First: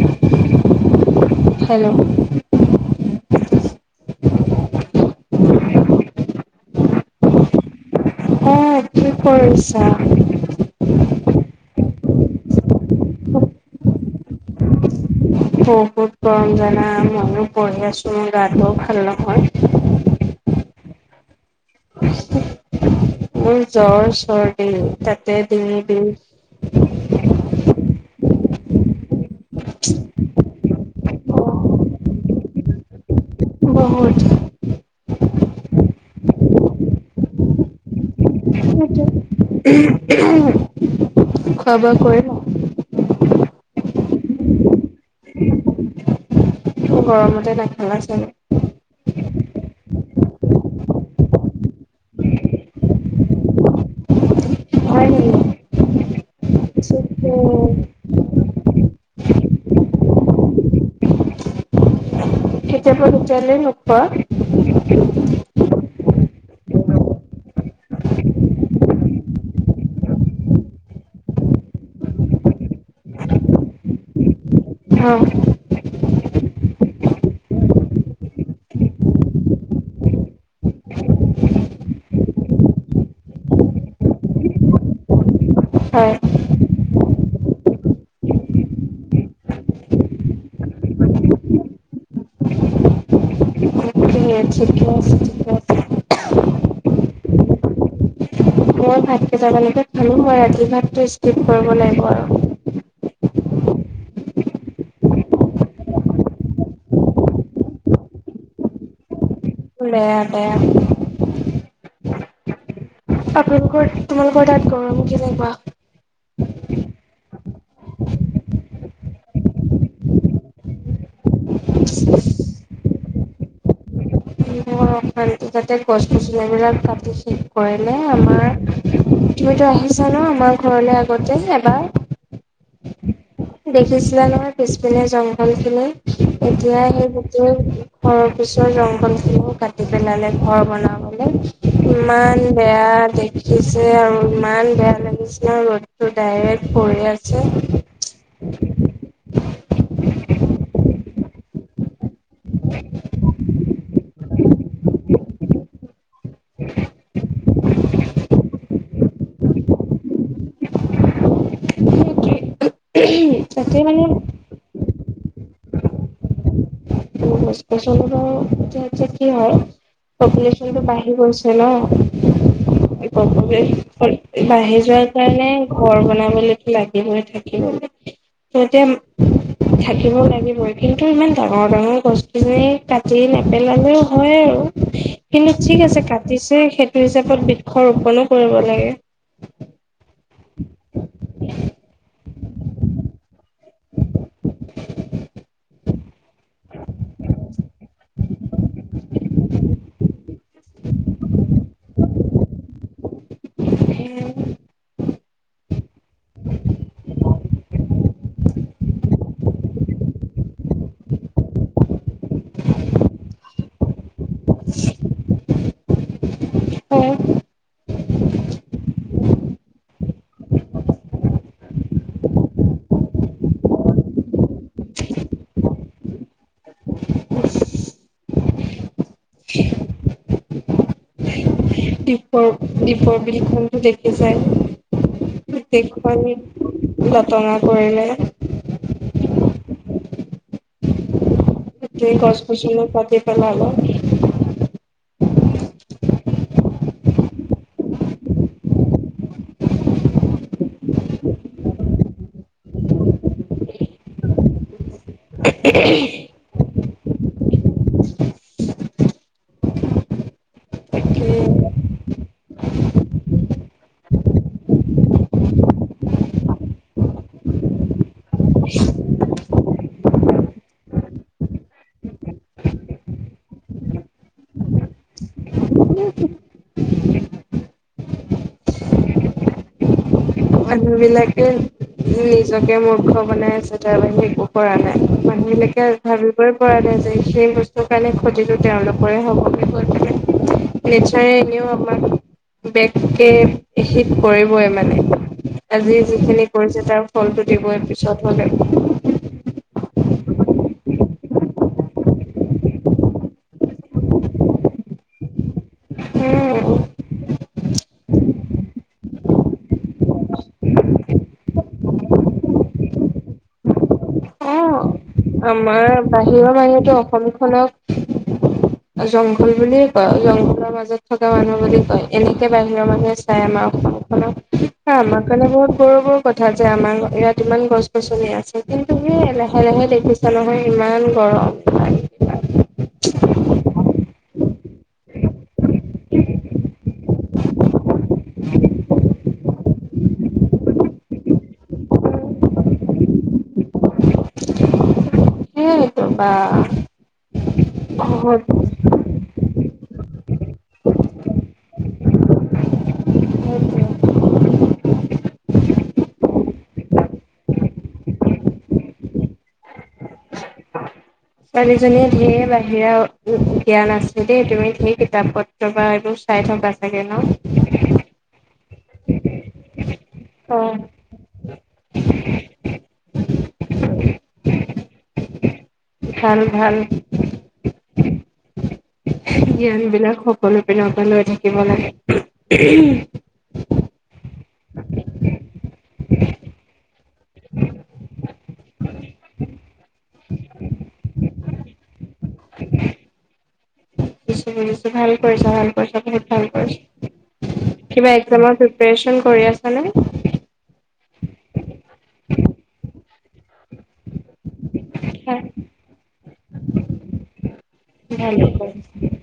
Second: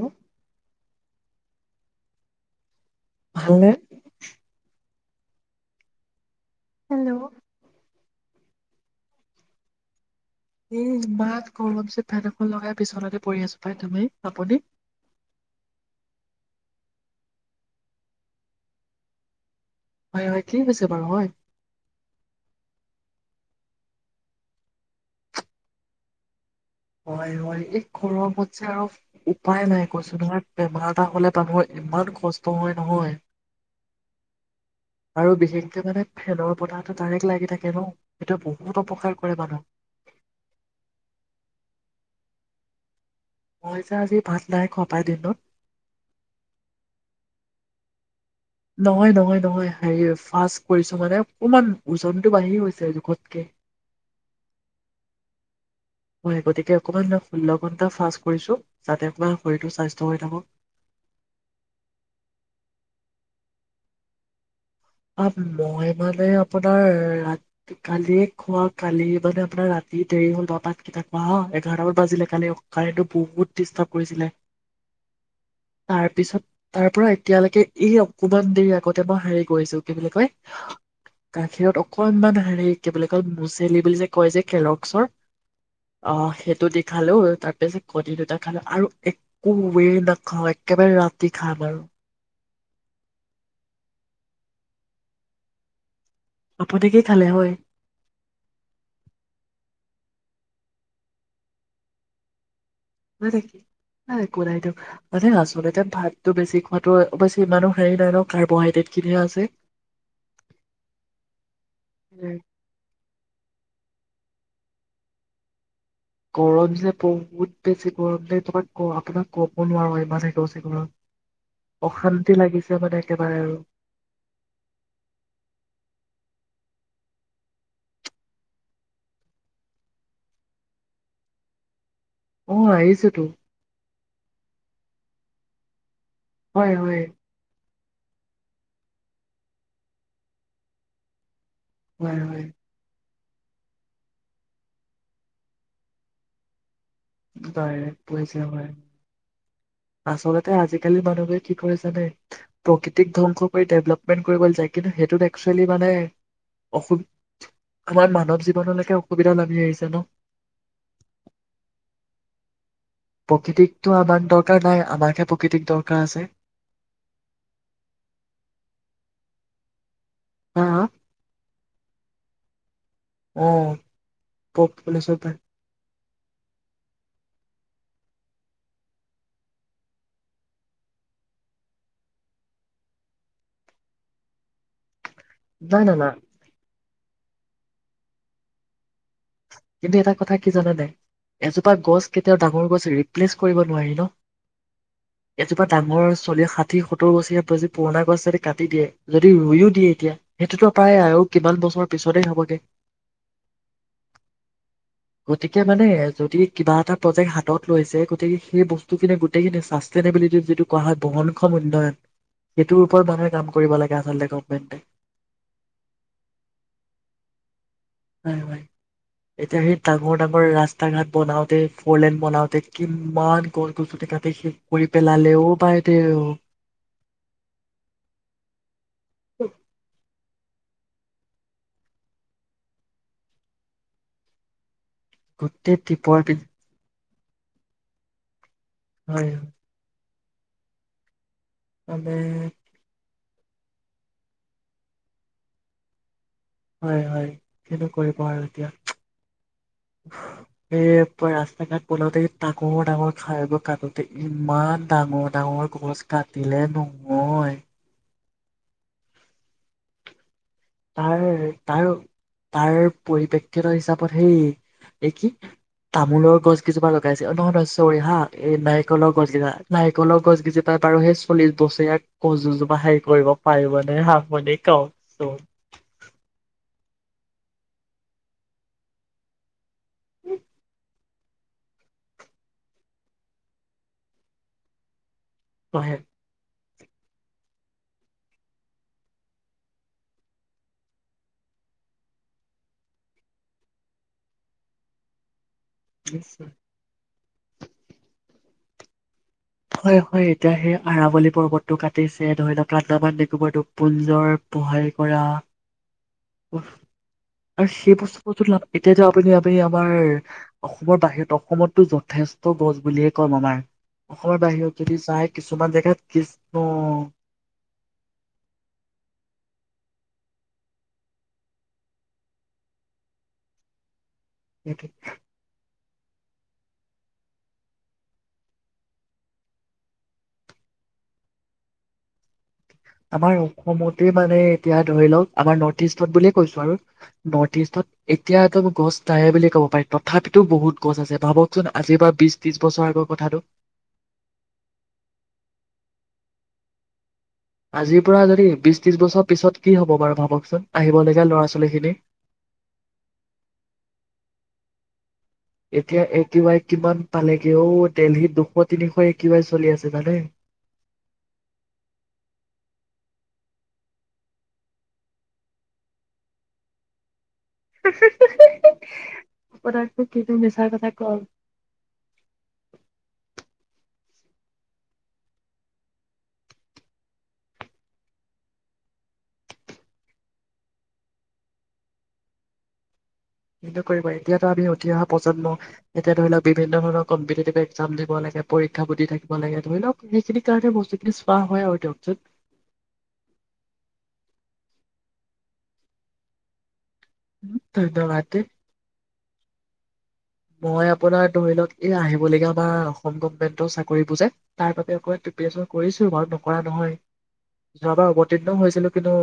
অ [unintelligible] hello ভাল নে? Hello অহ, কি কৰিছা? এই ইমান গৰম যে ফেন এখন লগাই বিছনতে পৰি আছোঁ পাই। তুমি, আপুনি? বহুত গৰম জানা, মইয়ো পঢ়ি আছোঁ। মোৰ গাতোও ভাল নহয়। হয় হয়, কি হৈছে বাৰু হয়। মোৰ জ্বৰ-চৰ্দি, তাতে দিঙ বিষ। হয় হয়, এই গৰমত যে আৰু উপায় নাই কছোন ধৰ, বেমাৰ এটা হ'লে [unintelligible] ইমান কষ্ট হয় নহয়। বহুত। আৰু বিশেষকে মানে, ফেনৰ বতাহটো ডাইৰেক্ট লাগি থাকে ন। সেইটো বহুত অপকাৰ কৰে মানুহক [unintelligible] খোৱা বোৱা কৰিলা? [unintelligible] পিছে আজি ভাত নাই খোৱা পাই দিনত? গৰমতে নাখালা চাগে? নহয় নহয় নহয়। হেৰি, ফাষ্ট কৰিছোঁ মানে। অকনমান ওজনটো বাঢ়ি গৈছে জোখতকে। হয় নেকি হয়, গতিকে অকনমান ষোল্ল ঘণ্টা ফাষ্ট কৰিছোঁ। যাতে অকনমান শৰীৰটো স্বাস্থ্য হৈ থাকক। তেতিয়া [unintelligible] অহ মই মানে, আপোনাৰ ৰাত কালি খোৱা কালি মানে আপোনাৰ ৰাতি দেৰি হ'ল নটাত কেইটা খোৱা হোৱা, এঘাৰটামান বাজিলে। কালি কাৰেণ্টটো বহুত ডিষ্টাৰ্ব কৰিছিলে। অহ [unintelligible] তাৰ পিছত, তাৰ পৰা এতিয়ালৈকে এই অকমান দেৰি আগতে মই হাৰি গৈছোঁ। কি বুলি কয়, গাখীৰত অকনমান হেৰি, কি বুলি কয় মুচেলি বুলি যে কয় যে কেলগছৰ। হয় অহ, সেইটো দি খালোঁ। তাৰ পিছত কণী দুটা খালোঁ আৰু একোৱেই নাখাওঁ। একেবাৰে ৰাতি খাম আৰু। ঠিকে আছে ঠিকে আছে আপুনি কি খালে? হয়। মই ভাত কেইট মানকে খালোঁ। মই ৰাতিৰ ভাতটো স্কিপ কৰিব লাগিব আৰু। হয় নিকি। নাই একোনাইটো। মানে আচলতে ভাতটো বেছি খোৱাটো, অৱশ্যে ইমানো হেৰি নাই ন, কাৰ্বহাইড্ৰেটখিনিহে আছে। দে দে। উম। আপোনালোকৰ, তোমালোকৰ তাত গৰম কেনেকুৱা? গৰম যে ব- হুত বেছি গৰম দেই, তোমাক ক আপোনাক ক'ব নোৱাৰোঁ ইমানে পৰচে গৰম। অশান্তি লাগিছে মানে একেবাৰে আৰু। অশান্তি, তাতে গছ-গছনিবিলাক কাটি শেষ কৰিলে আমাৰ। তুমিতো আহিছা ন আমাৰ ঘৰলে আগতে এবাৰ? অ আহিছেতো দেখিছিলা নহয় পিচ- পিনে জংঘল খিনি। হয় এতিয়া হয় সেই গুতেই- তাৰ পিছত জংঘল খিনিও কাট- পেলাইে ঘৰ বনাবলে হয় ইমান হয় বেয়া দিন উঠিছে আৰু ইমান বেয়া লাগিছে ন ৰ'দটো ডাইৰেক্ট কৰি আছে ডাইৰেক্ট পইচা হয় আচলতে আজিকালি মানুহে কি কৰে জানে প্ৰকৃতিক ধ্বংস কৰি ডেভেলপমেন্ট কৰিব যাই কিন্তু সেইটোত একচুৱেলি মানে অসু আমাৰ মানৱ জীৱনলৈকে অসুবিধা নামি আহিছে ন সেইটোৱে তাতে প্ৰকৃতিকতো মানে আমাৰ দৰকাৰ নাই আমাকহে প্ৰকৃতিক দৰকাৰ আছে চলৰ য কি হয় হা পপুলেচনটো বাঢ়ি গৈছে ন! অ বাঢ়ি যোৱাৰ পপুলেশ্যন কাৰণে ঘৰ বন লাগি থাক সিহতে থাকিবও লাগিবই কিন্তু ইমান ডাঙৰ ডাঙৰ গছখিনি কাটি নেপেলালেও হয় আৰু কিন্তু ঠিক নাই না আছে না কাটিছে হিচাপত বৃক্ষ ৰোপনো কৰিব লাগে কিন্তু এটা কথা কি জানে নাই এজোপা গছ কেতিয়াও ডাঙৰ গছ ৰিপ্লেচ কৰিব নোৱাৰি ন। এজোপা ডাঙৰ চল্লিশ ষাঠি সত্তৰ বছৰীয়া যদি পুৰণা গছ যদি কাটি দিয়ে যদি ৰুইয়ো দিয়ে এতিয়া সেইটোতো প্ৰায় আৰু কিমান বছৰৰ পিছতেই হ'বগে উম গতিকে মানে যদি কিবা এটা প্ৰজেক্ট হাতত লৈছে গতিকে সেই বস্তুখিনি গোটেইখিনি চাষ্টেইনেবিলিটি যিটো কোৱা হয় বহনক্ষম উন্নয়ন সেইটোৰ ওপৰত মানুহে কাম কৰিব লাগে আচলতে গভমেন্টে চল্লিশ হয়। এতিয়া সেই ডাঙৰ ডাঙৰ ৰাস্তা ঘাট বনাওতে ফৰলেন বনাওতে কিমান গছ গছনি কাটি শেষ কৰি পেলালে অঔ বাইদেউ দ্বীপৰ দ্বীপৰ বিলখনো দেখিচায় গোটেই দেখুৱা টিপৰ পিল লতঙা কৰিলে হয় মানে [unintelligible] গছ-গচনি কাটি হেল্লো হয় হয়। কিনো কৰিব আৰু এতিয়া। সেই ৰাস্তা ঘাট বনাওতে ডাঙৰ ডাঙৰ খাইবোৰ কাটোতে ইমান ডাঙৰ ডাঙৰ গছ কাটিলে নো মই তাৰ সেইটোৱে তাৰ তাৰ পৰিপ্ৰেক্ষিত হিচাপত সেই এই কি তামোলৰ গছ কেইজোপা লগাইছে নহয় নহয় চৰি হা এই নাৰিকলৰ গছকেইজা নাৰিকলৰ গছ কেইজোপা বাৰু সেই চল্লিশ বছৰীয়া গছ দুজোপা হেৰি কৰিব পাৰিবনেে হাঁ বুলি কওক নো মানুহ বিলাকে নিজকে মূৰ্খ বনাই আছে তাৰ বাহিৰে একো কৰা নাই মানুহবিলাকে হয় ভাবিবই কৰা নাই যে সেই বস্তুৰ কাৰণে ক্ষতিটো তেওঁলোকৰে হবগে গৈ পেনে নিশ্চয় এনেও আমাক বেগকে হিত কৰিবই মানে আজি যিখিনি কৰিছে তাৰ ফলটো দিবই পিছত হ'লে। হয় ', -হয়, এতিয়া সেই আৰাৱলী পৰ্বতটো কাটিছে। ধৰি লওক আন্দামান- নিকোবৰ- -দ্বীপপুঞ্জৰ পোহাই কৰা, উম, আৰু সেই বস্তুবোৰ তুলনাত, এতিয়াতো আপুনি - আপুনি আমাৰ অসমৰ বাহিৰত অসমততো যথেষ্ট গছ বুলিয়ে ক'ম আমাৰ। অসমৰ অ বাহিৰত, - আমাৰ বাহিৰৰ মানুহেতো অসম খনক জংঘল বুলি জংগলৰ মাজত থকা মানুহ বুলি কয়। এনেকে বাহিৰৰ মানুহে চাই আমাৰ অসম। সেইটো আমাৰ কাৰণে বহুত, - সৰু বোৰ কথা যে, আমাৰ ইয়াত ইমান গছ- -গছনি আছে কিন্তু সে ', লাহে -লাহে দে, পিছে নহয় ইমান গৰম আমাৰ অসমতে মানে এতিয়া ধৰি লওক আমাৰ নৰ্থ ইষ্টত বুলিয়ে কৈছো আৰু নৰ্থ ইষ্টত এতিয়াতো গছ নাহে বুলি ক'ব পাৰি তথাপিতো বহুত গছ আছে ভাবকচোন আজিৰ বা বিশ ত্ৰিশ বছৰ আগৰ কথাটো সেইটো বা', আজিৰ পৰা যদি বিশ -ত্ৰিশ বছৰ পিছত, কি হ'ব বাৰু ভাবকচোন আহিব- লগীয়া ল'ৰা- ছোৱালী খিনি, এতিয়া এ', টি ৱাই কিমান পালেগে অ', দেলহীত দুশ -তিনিশ এক ৱাই চলি আছে জানে। ছোৱালীজনীৰ ধেৰ বাহিৰা জ্ঞান আছে দেই, তুমি ধেইৰ কিতাপ পত্ৰ বা এইবোৰ চাই থকা চাগে ন', কিন্তু মিছাৰ কথা কম [inaudible] ভাল-ভাল জ্ঞান -বিলাক সকলো পিনৰ পৰা লৈ থাকিব লাগে। সেইতো কৰিব এতিয়াতো আমি উঠি অহা প্ৰজন্ম। এতিয়া ধৰি লওক বিভিন্ন ধৰণৰ কম্পিটেটিভ -এক্সাম দিব লাগে, পৰীক্ষা বুদ্ধি থাকিব লাগে ধৰি লওক, সেইখিনি কাৰণে বস্তুখিনি চোৱা হয় আৰু দিয়কচোন। শুনিছোঁ -শুনিছোঁ, ভাল কৰিছা', -ভাল কৰিছা, বহুত ভাল কৰিছা। কিবা ধন্যবাদ দেই এক্সামৰ প্ৰিপাৰচন কৰি আছ নে? মই আপোনাৰ ধৰি লক, - এই আহিবলগীয়া বাৰ, গভৰ্মেণ্টও চাকৰি বুজে তাৰ বাবে অক প্ৰিপ্যেৰেচন কৰিছো ঘৰত কৰা নহয় যোৱা বাৰ ভালে অৱতীৰ্ণ হৈছিলো, কৰিছা। কিন্তু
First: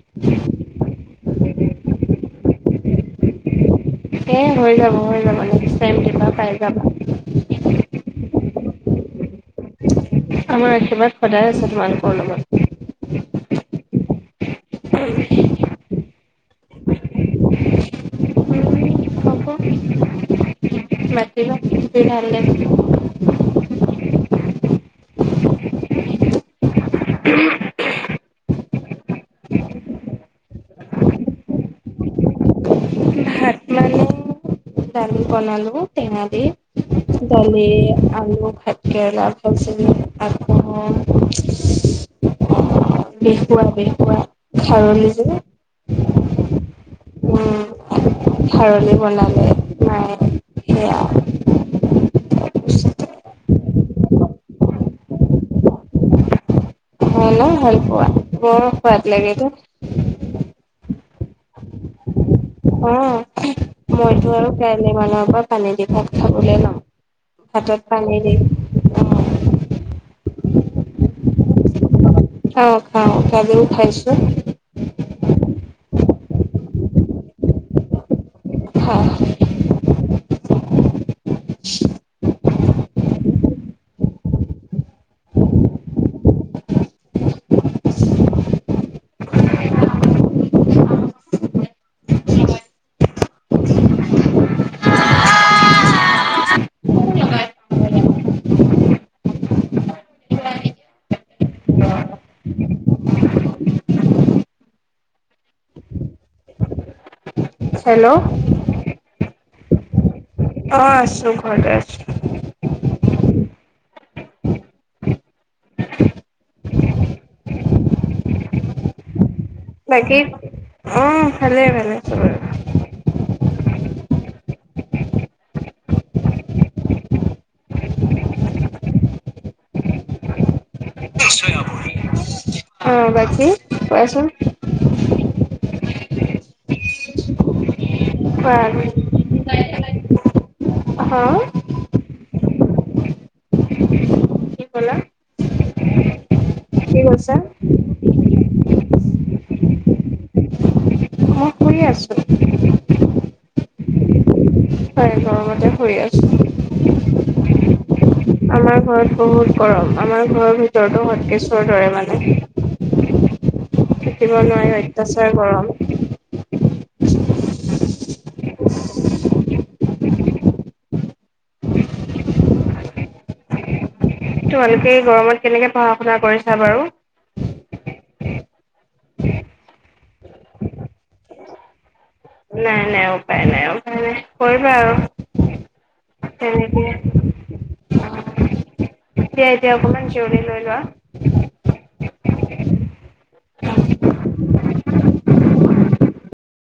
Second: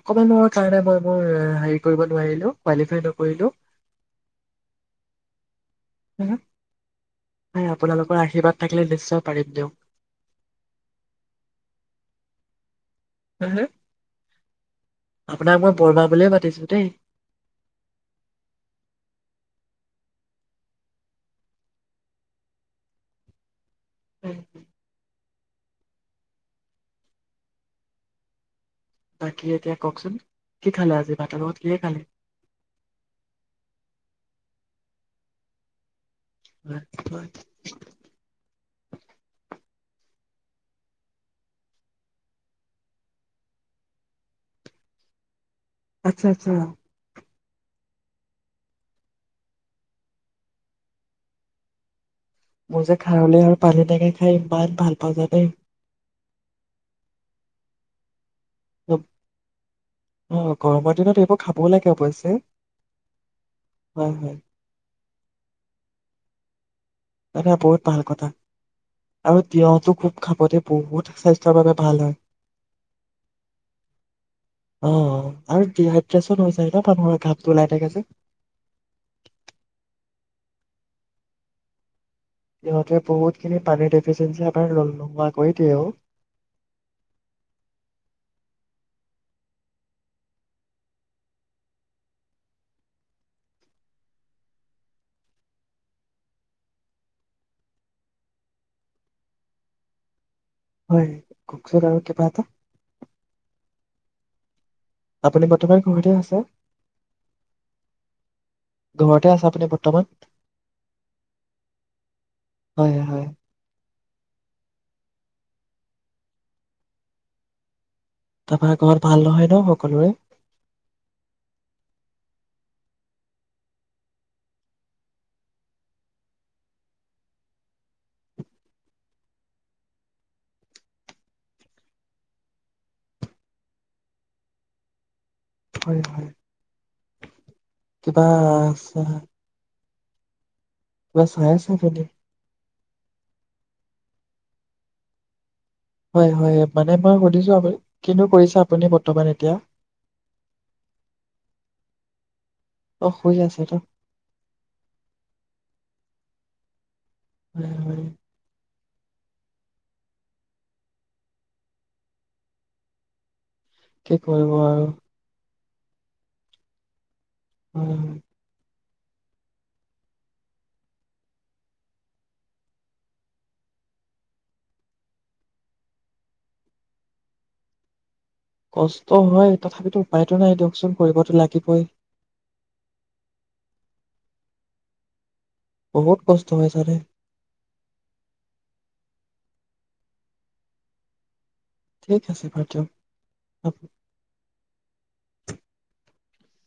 অকমানৰ কাৰণে মই, মই হেৰি কৰিব নোৱাৰিলো কোৱালিফাই নকৰিলো এ ', হৈ যাব -হৈ যাব লাগি, টাইম দিবা পাইজাবা। হয় আপোনালোকৰ আশীৰ্বাদ থাকিলে নিশ্চয় পাৰিম দিয়ক। আমাৰ আশীৰ্বাদ সদায় আছে তোমালোকৰ লগত। হম হম আপোনাক মই বৰমা বুলিয়ে মাতিছোঁ দেই। [unintelligible] [inaudible] বাকী এতিয়া কওকচোন, কি খালে আজি, ভাতৰ লগত কিহে খালে? দাইল বনালো। টেঙা দি। হয় হয়। দালি, আলু, ভাতকেৰেলাৰ ভাজি। আকৌ, [unintelligible] খাৰলি যে আচ্ছা আচ্ছা [unintelligible] উম খাৰলি বনালে। হয় সেয়া। মোৰ যে খাৰলি আৰু পানী টেঙি খাই ইমান ভাল। [unintelligible] [unintelligible] ভাল পোৱা। বৰ সোৱাদ লাগে। অ গৰমৰ [unintelligible] অৱশ্যে অ হয় মইটো আৰু হয় [unintelligible] অকল পানী দি ভাত খাবলে লওঁ। এইটো বহুত ভাল কথা আৰু তিঁয়হটো খুব খাব দেই। বহুত স্বাস্থ্যৰ বাবে ভাল হয়। অ খাওঁ। গাজৰো খাইছো। অ [unintelligible] হৈ যায় ন ঘাপটো ওলাই থাকে যে। হয় হয়। [unintelligible] সিহঁতে বহুতখিনি পানী ডেফিচিয়েঞ্চি আমাৰ নোহোৱা কৰি দিয়েও। হয় কওঁকচোন আৰু কিবা এটা। আপুনি বৰ্তমান ঘৰতে আছে? হেল্ল'। ঘৰতে আছে আপুনি বৰ্তমান? অ আছো ঘৰতে আছো। হয় হয় [unintelligible] তাৰপৰা ঘৰত ভাল নহয়? ন সকলোৰে? বাকী, অ ভালে ভালে। [unintelligible] অ বাকী কোৱাচোন। হয় হয়। কিবা চা [unintelligible] [unintelligible] হা কিবা চাই আছে আপুনি? কি ক'লা? হয় হয়। মানে কি মই কৈছা সুধিছো আপুনি কিনো কৰিছে আপুনি বৰ্তমান এতিয়া? মই শুই আছো। অ শুই আছে ত হয়, গৰমতে ঘুৰি আছো। হয় হয়। আমাৰ ঘৰত বহুত গৰম, আমাৰ ঘৰৰ ভিতৰতো হটকেছৰ দৰে মানে। কি থাকিব কৰিব নোৱাৰি আৰু অত্যাচাৰ গৰম। [unintelligible] তোমালোকে এই গৰমত কেনেকে পঢ়া শুনা কৰিছা বাৰু। কষ্ট হয় তথাপিতো উপায়তো নাই দিয়কচোন, পঢ়িব টো লাগ [unintelligible] নাই নাই উপায় নাই উপায় নাই, কৰিবা আৰু। বহুত [unintelligible] কষ্ট হয় জানে। তে এতিয়া অকমান জিৰণি লৈ লোৱা। ঠিক আছে বাৰু দিয়ক।